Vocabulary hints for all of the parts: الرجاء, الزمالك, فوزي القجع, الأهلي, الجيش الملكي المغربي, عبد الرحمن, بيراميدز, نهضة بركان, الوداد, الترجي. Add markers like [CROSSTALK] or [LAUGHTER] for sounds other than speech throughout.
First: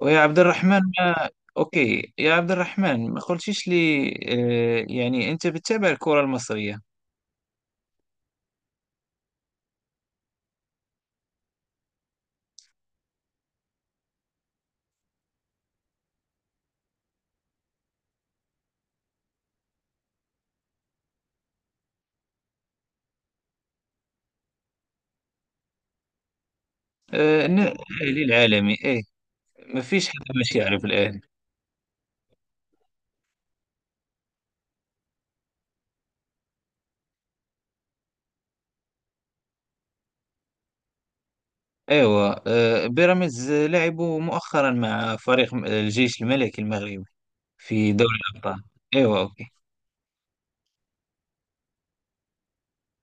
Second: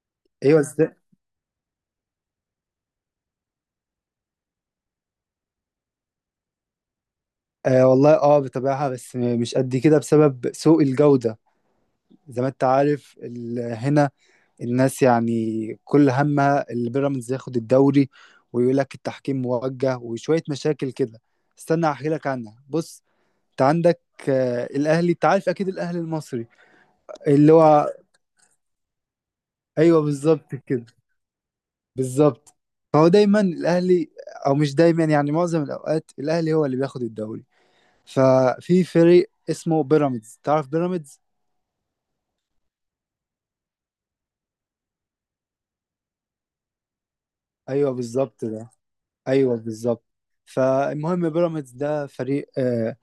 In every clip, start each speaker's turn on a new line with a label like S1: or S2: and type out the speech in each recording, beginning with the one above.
S1: ويا عبد
S2: ايوه،
S1: الرحمن
S2: ازاي؟
S1: ما أوكي يا عبد الرحمن ما قلتيش لي، يعني أنت بتتابع الكرة المصرية؟
S2: آه والله، اه بتابعها، بس مش قد كده، بسبب سوء الجودة. زي ما انت عارف، هنا الناس يعني كل همها البيراميدز ياخد الدوري، ويقول لك التحكيم موجه وشوية مشاكل كده. استنى احكي لك عنها. بص، انت عندك الاهلي، انت عارف اكيد الاهلي المصري، اللي هو.
S1: الأهلي العالمي إيه؟ ما
S2: ايوه
S1: فيش حد مش
S2: بالظبط
S1: يعرف
S2: كده،
S1: الأهلي.
S2: بالظبط. فهو دايما الاهلي، او مش دايما، يعني معظم الاوقات الاهلي هو اللي بياخد الدوري. ففي فريق اسمه بيراميدز، تعرف بيراميدز؟
S1: أيوة بيراميدز لعبوا مؤخرا مع فريق الجيش الملكي المغربي
S2: ايوه
S1: في دوري
S2: بالظبط
S1: الأبطال.
S2: ده،
S1: أيوة أوكي.
S2: ايوه بالظبط. فالمهم بيراميدز ده فريق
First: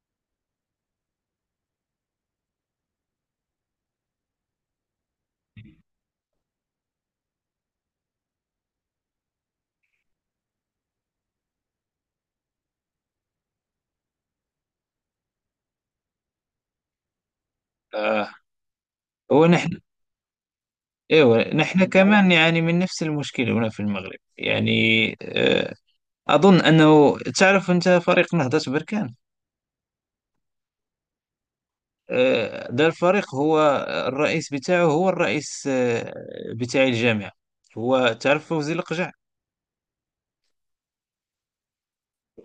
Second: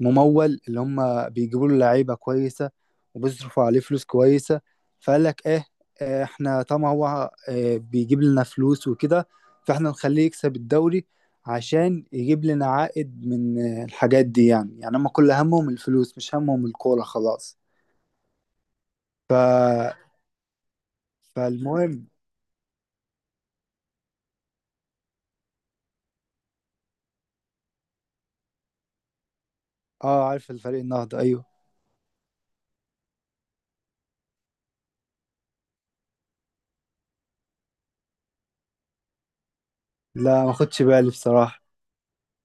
S2: ممول، اللي هم بيجيبوا له لعيبه كويسه، وبيصرفوا عليه فلوس كويسه. فقال لك ايه، احنا طبعا هو بيجيب لنا فلوس وكده، فاحنا نخليه يكسب الدوري عشان يجيب لنا عائد من الحاجات دي. يعني هم كل همهم الفلوس، مش همهم الكوره خلاص.
S1: آه،
S2: ف
S1: هو نحن، أيوة نحن
S2: فالمهم.
S1: كمان يعني من نفس المشكلة هنا في المغرب يعني. آه، أظن أنه تعرف أنت فريق نهضة بركان.
S2: اه، عارف الفريق النهضه، ايوه.
S1: ده الفريق، هو الرئيس بتاعه هو الرئيس، بتاع الجامعة. هو تعرف فوزي القجع؟
S2: لا، ما خدش بالي بصراحه.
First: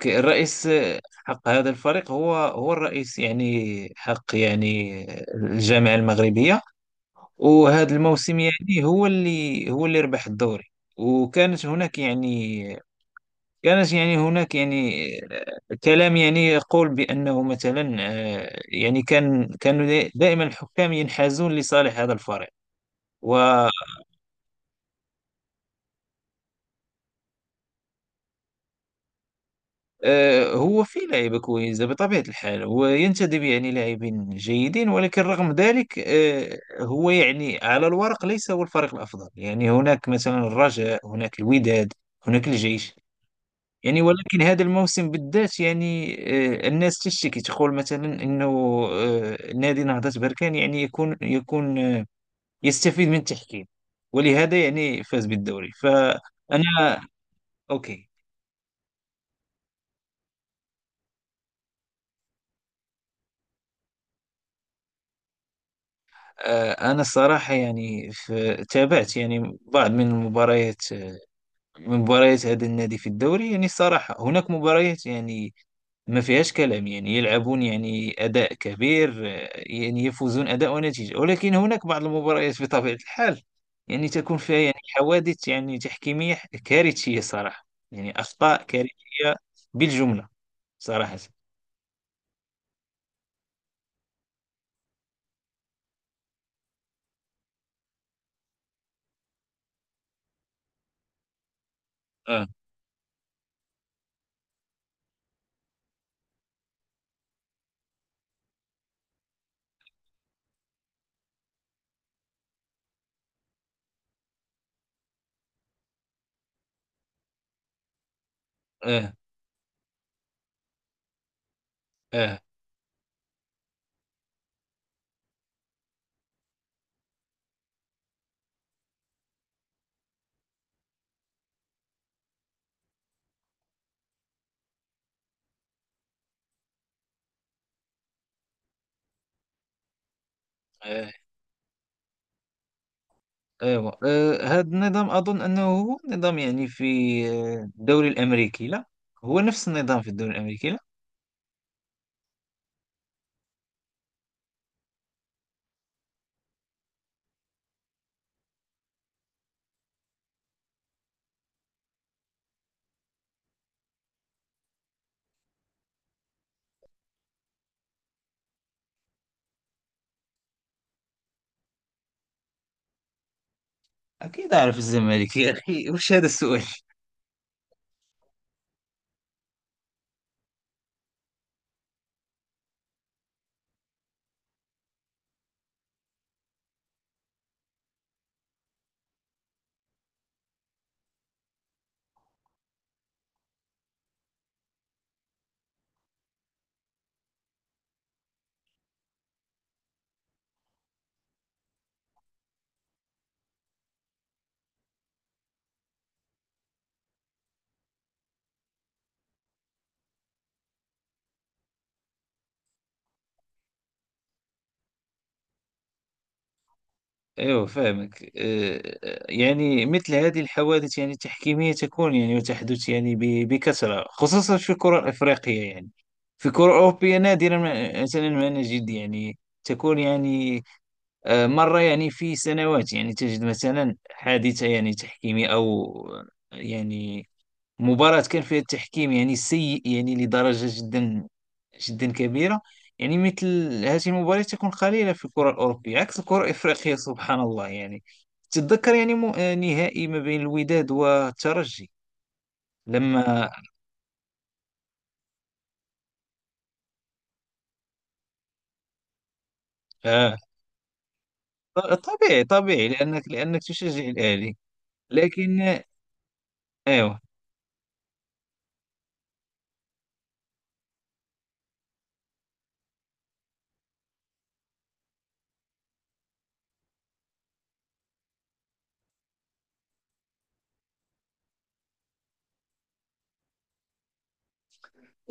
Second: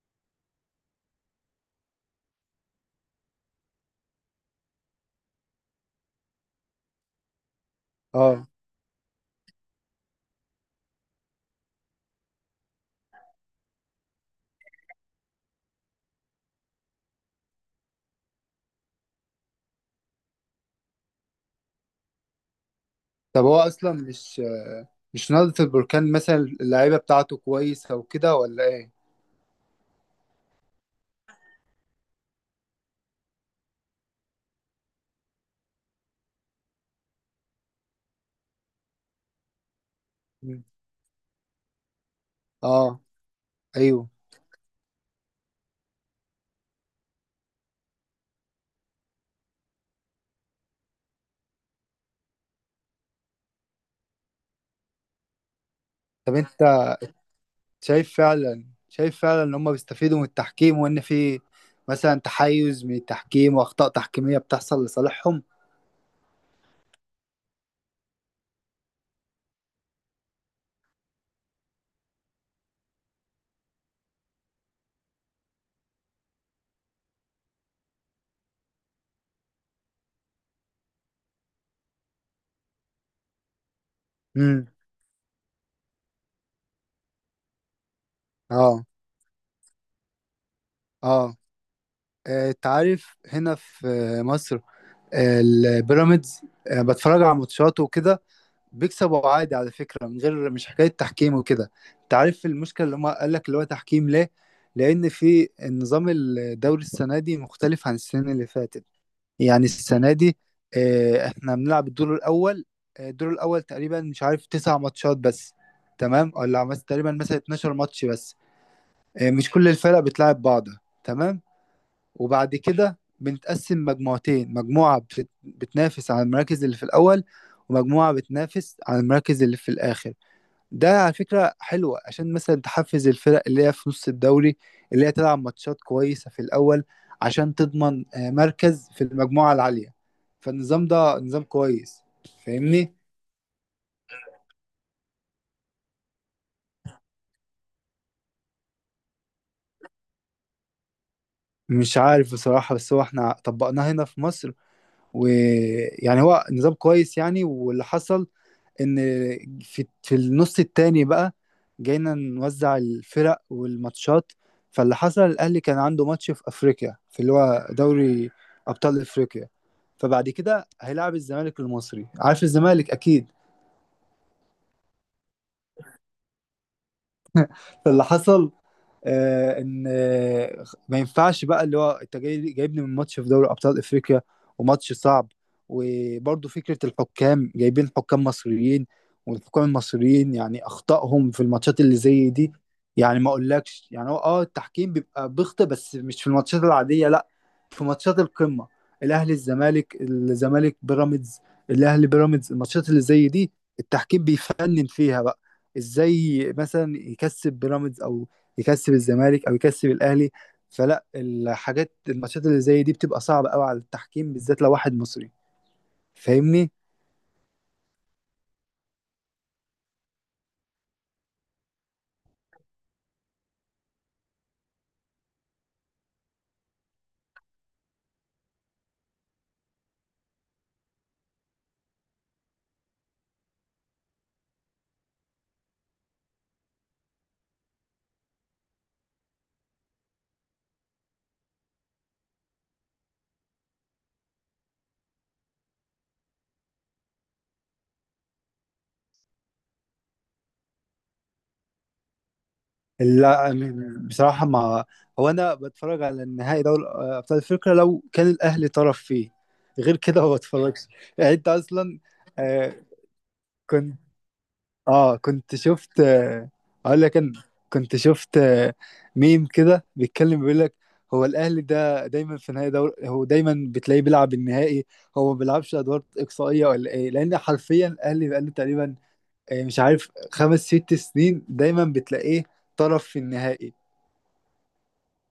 S1: الرئيس حق هذا الفريق هو هو الرئيس يعني حق يعني الجامعة المغربية. وهذا الموسم
S2: اه.
S1: يعني هو اللي ربح الدوري. وكانت هناك يعني كانت يعني هناك يعني، كلام يعني يقول بأنه مثلا، يعني كانوا دائما الحكام ينحازون لصالح هذا الفريق. و
S2: طب هو اصلا مش نهضة البركان مثلا اللعيبة بتاعته كويسة وكده ولا ايه؟
S1: هو في لعيبة كويسة بطبيعة الحال، هو ينتدب يعني لاعبين جيدين، ولكن رغم ذلك هو يعني على الورق ليس هو الفريق الأفضل، يعني هناك مثلا
S2: مم.
S1: الرجاء، هناك الوداد، هناك الجيش
S2: اه.
S1: يعني.
S2: ايوه.
S1: ولكن هذا الموسم بالذات يعني، الناس تشتكي تقول مثلا أنه، نادي نهضة بركان يعني يكون يستفيد من التحكيم، ولهذا يعني فاز بالدوري. فأنا
S2: طب انت
S1: أوكي.
S2: شايف فعلا، شايف فعلا ان هم بيستفيدوا من التحكيم، وان في مثلا تحيز من التحكيم واخطاء تحكيمية بتحصل لصالحهم؟
S1: أنا الصراحة يعني في تابعت يعني بعض من المباريات، من مباريات هذا النادي في الدوري، يعني الصراحة هناك مباريات يعني ما فيهاش كلام، يعني يلعبون يعني أداء كبير، يعني يفوزون أداء ونتيجة. ولكن هناك بعض المباريات بطبيعة الحال يعني تكون فيها
S2: امم.
S1: يعني حوادث يعني تحكيمية كارثية صراحة، يعني أخطاء
S2: اه.
S1: كارثية بالجملة
S2: اه.
S1: صراحة.
S2: انت عارف هنا في مصر، البيراميدز بتفرج على ماتشاته وكده، بيكسبوا عادي على فكرة، من غير مش حكاية تحكيم وكده. انت عارف
S1: آه
S2: المشكلة اللي هم قال لك اللي هو تحكيم ليه؟ لأن في النظام الدوري السنة دي مختلف عن السنة اللي فاتت. يعني السنة دي احنا بنلعب الدور الأول. الدور الأول تقريبا، مش عارف، تسع ماتشات بس. تمام؟ ولا تقريبا مثلا 12 ماتش بس.
S1: آه
S2: مش كل الفرق بتلعب بعض. تمام؟
S1: آه
S2: وبعد كده بنتقسم مجموعتين، مجموعة بتنافس على المراكز اللي في الأول، ومجموعة بتنافس على المراكز اللي في الآخر. ده على فكرة حلوة، عشان مثلا تحفز الفرق اللي هي في نص الدوري، اللي هي تلعب ماتشات كويسة في الأول عشان تضمن مركز في المجموعة العالية. فالنظام
S1: آه.
S2: ده نظام كويس، فاهمني؟
S1: ايوه، هذا النظام اظن انه هو نظام يعني في، الدوري الامريكي لا، هو نفس النظام في الدوري الامريكي لا؟
S2: مش عارف بصراحة، بس هو احنا طبقناه هنا في مصر، ويعني هو نظام كويس يعني. واللي حصل ان في النص التاني بقى جينا نوزع الفرق والماتشات. فاللي حصل الاهلي كان عنده ماتش في افريقيا، في اللي هو دوري ابطال افريقيا، فبعد كده هيلاعب الزمالك المصري، عارف الزمالك اكيد.
S1: اكيد اعرف الزمالك يا اخي [LAUGHS] وش هذا السؤال.
S2: فاللي حصل ان ما ينفعش بقى، اللي هو انت جايبني من ماتش في دوري ابطال افريقيا، وماتش صعب، وبرضه فكره الحكام جايبين حكام مصريين، والحكام المصريين يعني اخطائهم في الماتشات اللي زي دي، يعني ما اقولكش يعني، هو التحكيم بيبقى بيخطئ، بس مش في الماتشات العاديه، لا، في ماتشات القمه، الاهلي الزمالك، الزمالك بيراميدز، الاهلي بيراميدز، الماتشات اللي زي دي التحكيم بيفنن فيها بقى، ازاي مثلا يكسب بيراميدز، او يكسب الزمالك، او يكسب الاهلي. فلا، الحاجات الماتشات اللي زي دي بتبقى صعبه قوي على التحكيم، بالذات لو واحد مصري، فاهمني؟
S1: ايوه فاهمك. يعني مثل هذه الحوادث يعني التحكيميه تكون يعني وتحدث يعني بكثره، خصوصا في الكره الافريقيه يعني. في الكره الاوروبيه نادرا ما مثلا ما نجد يعني تكون يعني، مره يعني في سنوات يعني تجد مثلا حادثه يعني تحكيميه او يعني مباراة كان فيها التحكيم يعني سيء يعني لدرجة جدا جدا كبيرة. يعني مثل هذه المباريات تكون قليلة في الكرة الأوروبية عكس الكرة الإفريقية، سبحان الله. يعني تتذكر يعني م... آه، نهائي ما بين الوداد والترجي لما.
S2: لا، بصراحه ما، هو انا بتفرج على النهائي دوري ابطال افريقيا لو كان الاهلي طرف فيه، غير كده ما
S1: آه،
S2: بتفرجش. يعني انت اصلا
S1: طبيعي
S2: آه،
S1: طبيعي لأنك
S2: كنت،
S1: تشجع الأهلي.
S2: اه كنت
S1: لكن،
S2: شفت اقول لك
S1: أيوه.
S2: انا، كنت شفت ميم كده بيتكلم بيقول لك هو الاهلي ده دايما في نهائي دوري، هو دايما بتلاقيه بيلعب النهائي، هو ما بيلعبش ادوار اقصائيه ولا ايه؟ لان حرفيا الاهلي بقاله تقريبا مش عارف، خمس ست سنين دايما بتلاقيه طرف في النهائي.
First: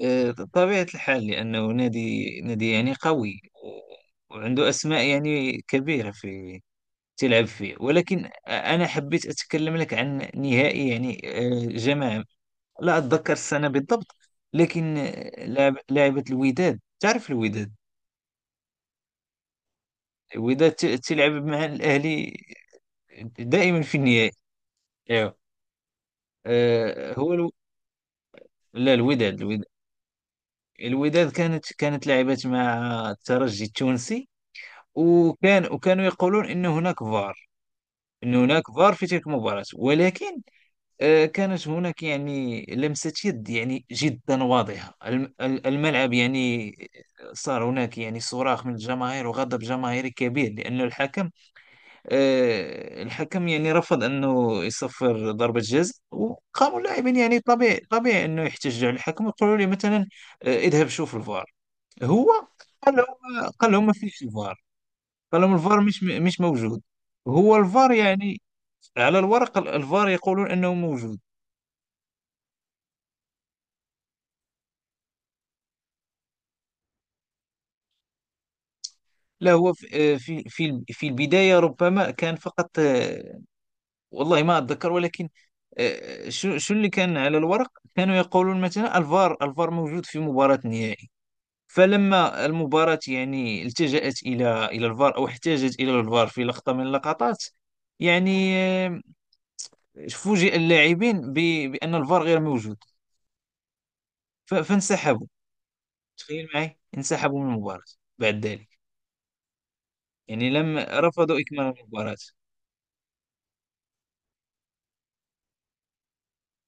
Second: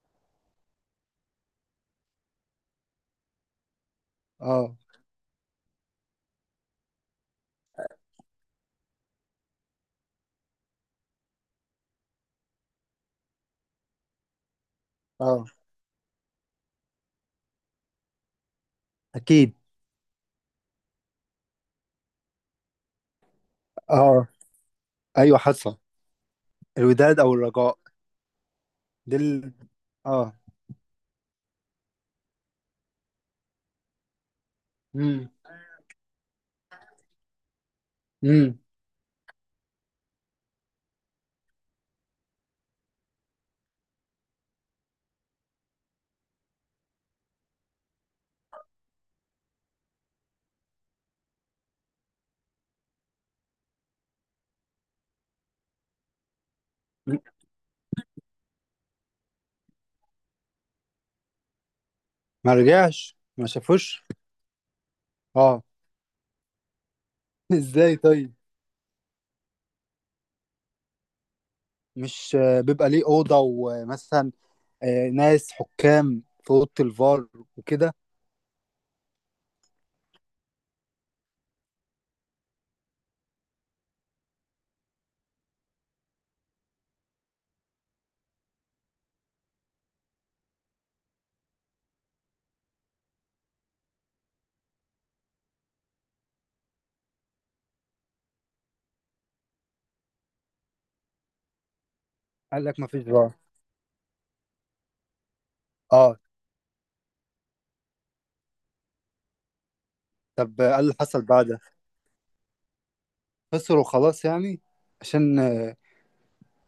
S1: طبيعة الحال، لأنه نادي يعني قوي وعنده
S2: اه.
S1: أسماء يعني كبيرة في تلعب فيه. ولكن أنا حبيت أتكلم لك عن نهائي يعني، جماعة لا أتذكر السنة بالضبط، لكن
S2: اه.
S1: لعبت الوداد. تعرف الوداد؟
S2: اكيد.
S1: الوداد تلعب مع الأهلي دائما في
S2: اه.
S1: النهائي. أيوه.
S2: ايوه حصل.
S1: آه،
S2: الوداد
S1: هو
S2: او
S1: الو...
S2: الرجاء.
S1: لا،
S2: دل.
S1: الوداد الوداد
S2: اه.
S1: الوداد كانت لعبت مع الترجي التونسي.
S2: امم.
S1: وكان يقولون أن هناك فار، أن
S2: امم.
S1: هناك فار في تلك المباراة. ولكن كانت هناك يعني لمسة يد يعني جدا واضحة، الملعب يعني صار هناك يعني صراخ من الجماهير وغضب جماهيري كبير، لأن الحكم الحكم يعني رفض أنه يصفر ضربة جزاء. وقاموا اللاعبين يعني طبيعي طبيعي أنه يحتجوا على الحكم ويقولوا لي مثلا، اذهب شوف الفار. هو
S2: ما
S1: قال
S2: رجعش، ما
S1: لهم، قال لهم ما
S2: شافوش.
S1: فيش الفار، قال لهم
S2: اه.
S1: الفار مش موجود.
S2: [LAUGHS]
S1: هو الفار
S2: ازاي طيب؟
S1: يعني على الورق، الفار يقولون أنه موجود.
S2: مش بيبقى ليه اوضه، ومثلا ناس حكام في اوضه الفار وكده؟
S1: لا، هو في في في البداية ربما كان فقط، والله ما أتذكر. ولكن آه، شو شو اللي كان على الورق، كانوا يقولون مثلا الفار، الفار موجود في مباراة النهائي. فلما المباراة يعني التجأت إلى الفار، أو احتاجت إلى الفار في لقطة من اللقطات يعني، فوجئ اللاعبين بأن الفار غير
S2: قال
S1: موجود.
S2: لك ما فيش فار.
S1: فانسحبوا،
S2: اه،
S1: تخيل معي، انسحبوا من المباراة بعد ذلك. يعني
S2: طب
S1: لم،
S2: قال اللي حصل
S1: رفضوا
S2: بعدها،
S1: إكمال المباراة.
S2: خسروا خلاص يعني، عشان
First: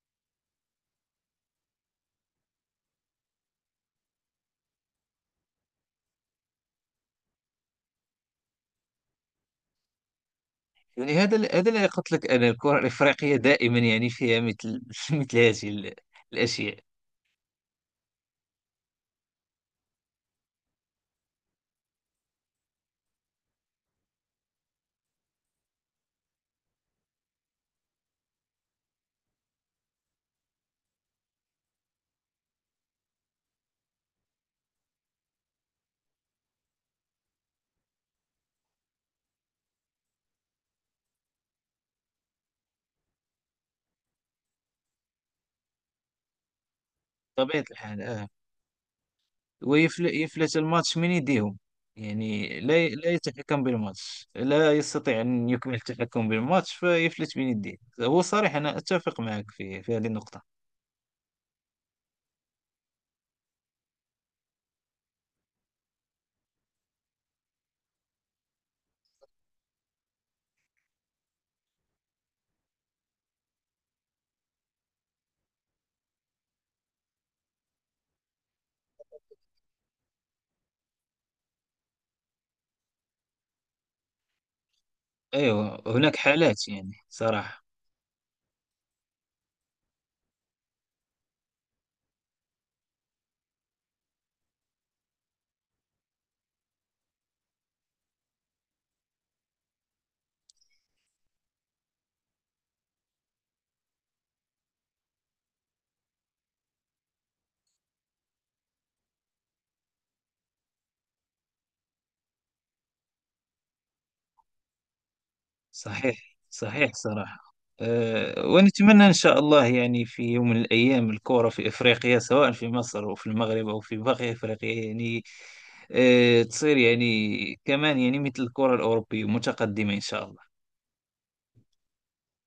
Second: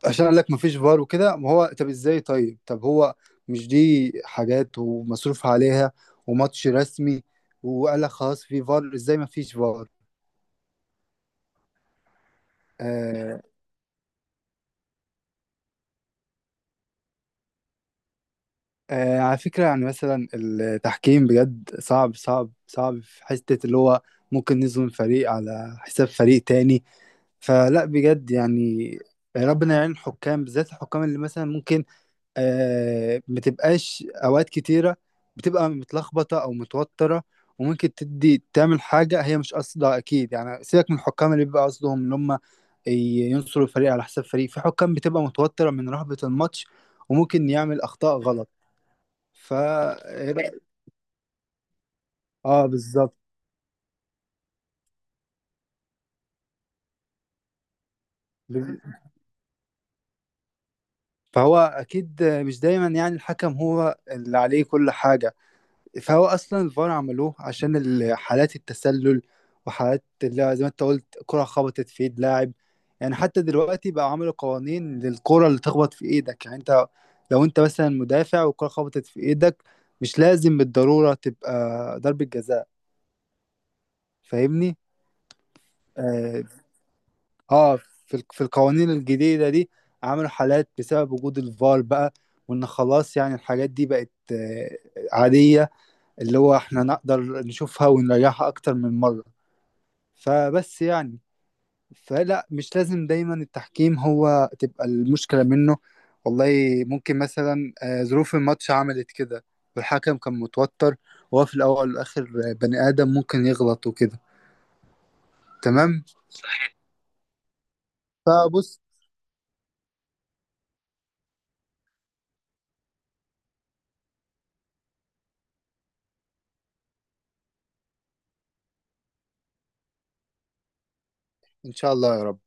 S2: قال لك ما فيش فار وكده. ما هو طب ازاي؟ طيب، طب هو مش دي حاجات ومصروف عليها وماتش رسمي، وقال لك خلاص في فار، ازاي ما فيش فار؟
S1: يعني هذا اللي قلت لك، انا الكره الافريقيه
S2: آه،
S1: دائما يعني فيها مثل [LAUGHS] مثل هذه الاشياء.
S2: على فكرة يعني مثلا التحكيم بجد صعب صعب صعب، في حتة اللي هو ممكن نظلم فريق على حساب فريق تاني. فلا، بجد يعني ربنا يعين الحكام، بالذات الحكام اللي مثلا ممكن ما تبقاش، أوقات كتيرة بتبقى متلخبطة أو متوترة، وممكن تدي تعمل حاجة هي مش قصدها أكيد. يعني سيبك من الحكام اللي بيبقى قصدهم إن هم ينصروا الفريق على حساب فريق، في حكام بتبقى متوترة من رهبة الماتش، وممكن
S1: طبيعه
S2: يعمل
S1: الحال
S2: أخطاء
S1: اه.
S2: غلط. فا،
S1: ويفلت الماتش من يديهم، يعني
S2: اه
S1: لا لا
S2: بالظبط.
S1: يتحكم بالماتش، لا يستطيع ان يكمل التحكم بالماتش، فيفلت من يديه. هو صريح، انا اتفق معك في هذه النقطه.
S2: فهو اكيد مش دايما يعني الحكم هو اللي عليه كل حاجه. فهو اصلا الفار عملوه عشان حالات التسلل، وحالات اللي زي ما انت قلت، كره خبطت في ايد لاعب. يعني حتى دلوقتي بقى عملوا قوانين للكره اللي تخبط في ايدك، يعني انت لو انت مثلا مدافع والكره خبطت في ايدك، مش لازم بالضروره تبقى ضربه جزاء، فاهمني؟
S1: ايوه هناك
S2: آه،
S1: حالات يعني صراحه.
S2: اه في في القوانين الجديدة دي عملوا حالات بسبب وجود الفار بقى، وان خلاص يعني الحاجات دي بقت عادية، اللي هو احنا نقدر نشوفها ونريحها اكتر من مرة. فبس يعني، فلا مش لازم دايما التحكيم هو تبقى المشكلة منه والله. ممكن مثلا ظروف الماتش عملت كده، والحكم كان متوتر، وهو في الاول والاخر بني ادم، ممكن يغلط وكده. تمام؟
S1: صحيح صحيح صراحة. أه،
S2: فبص،
S1: ونتمنى إن شاء الله يعني في يوم من الأيام الكورة في إفريقيا، سواء في مصر أو في المغرب أو في باقي إفريقيا يعني، أه تصير يعني كمان يعني مثل الكورة الأوروبية متقدمة إن شاء الله.
S2: ان شاء الله يا رب.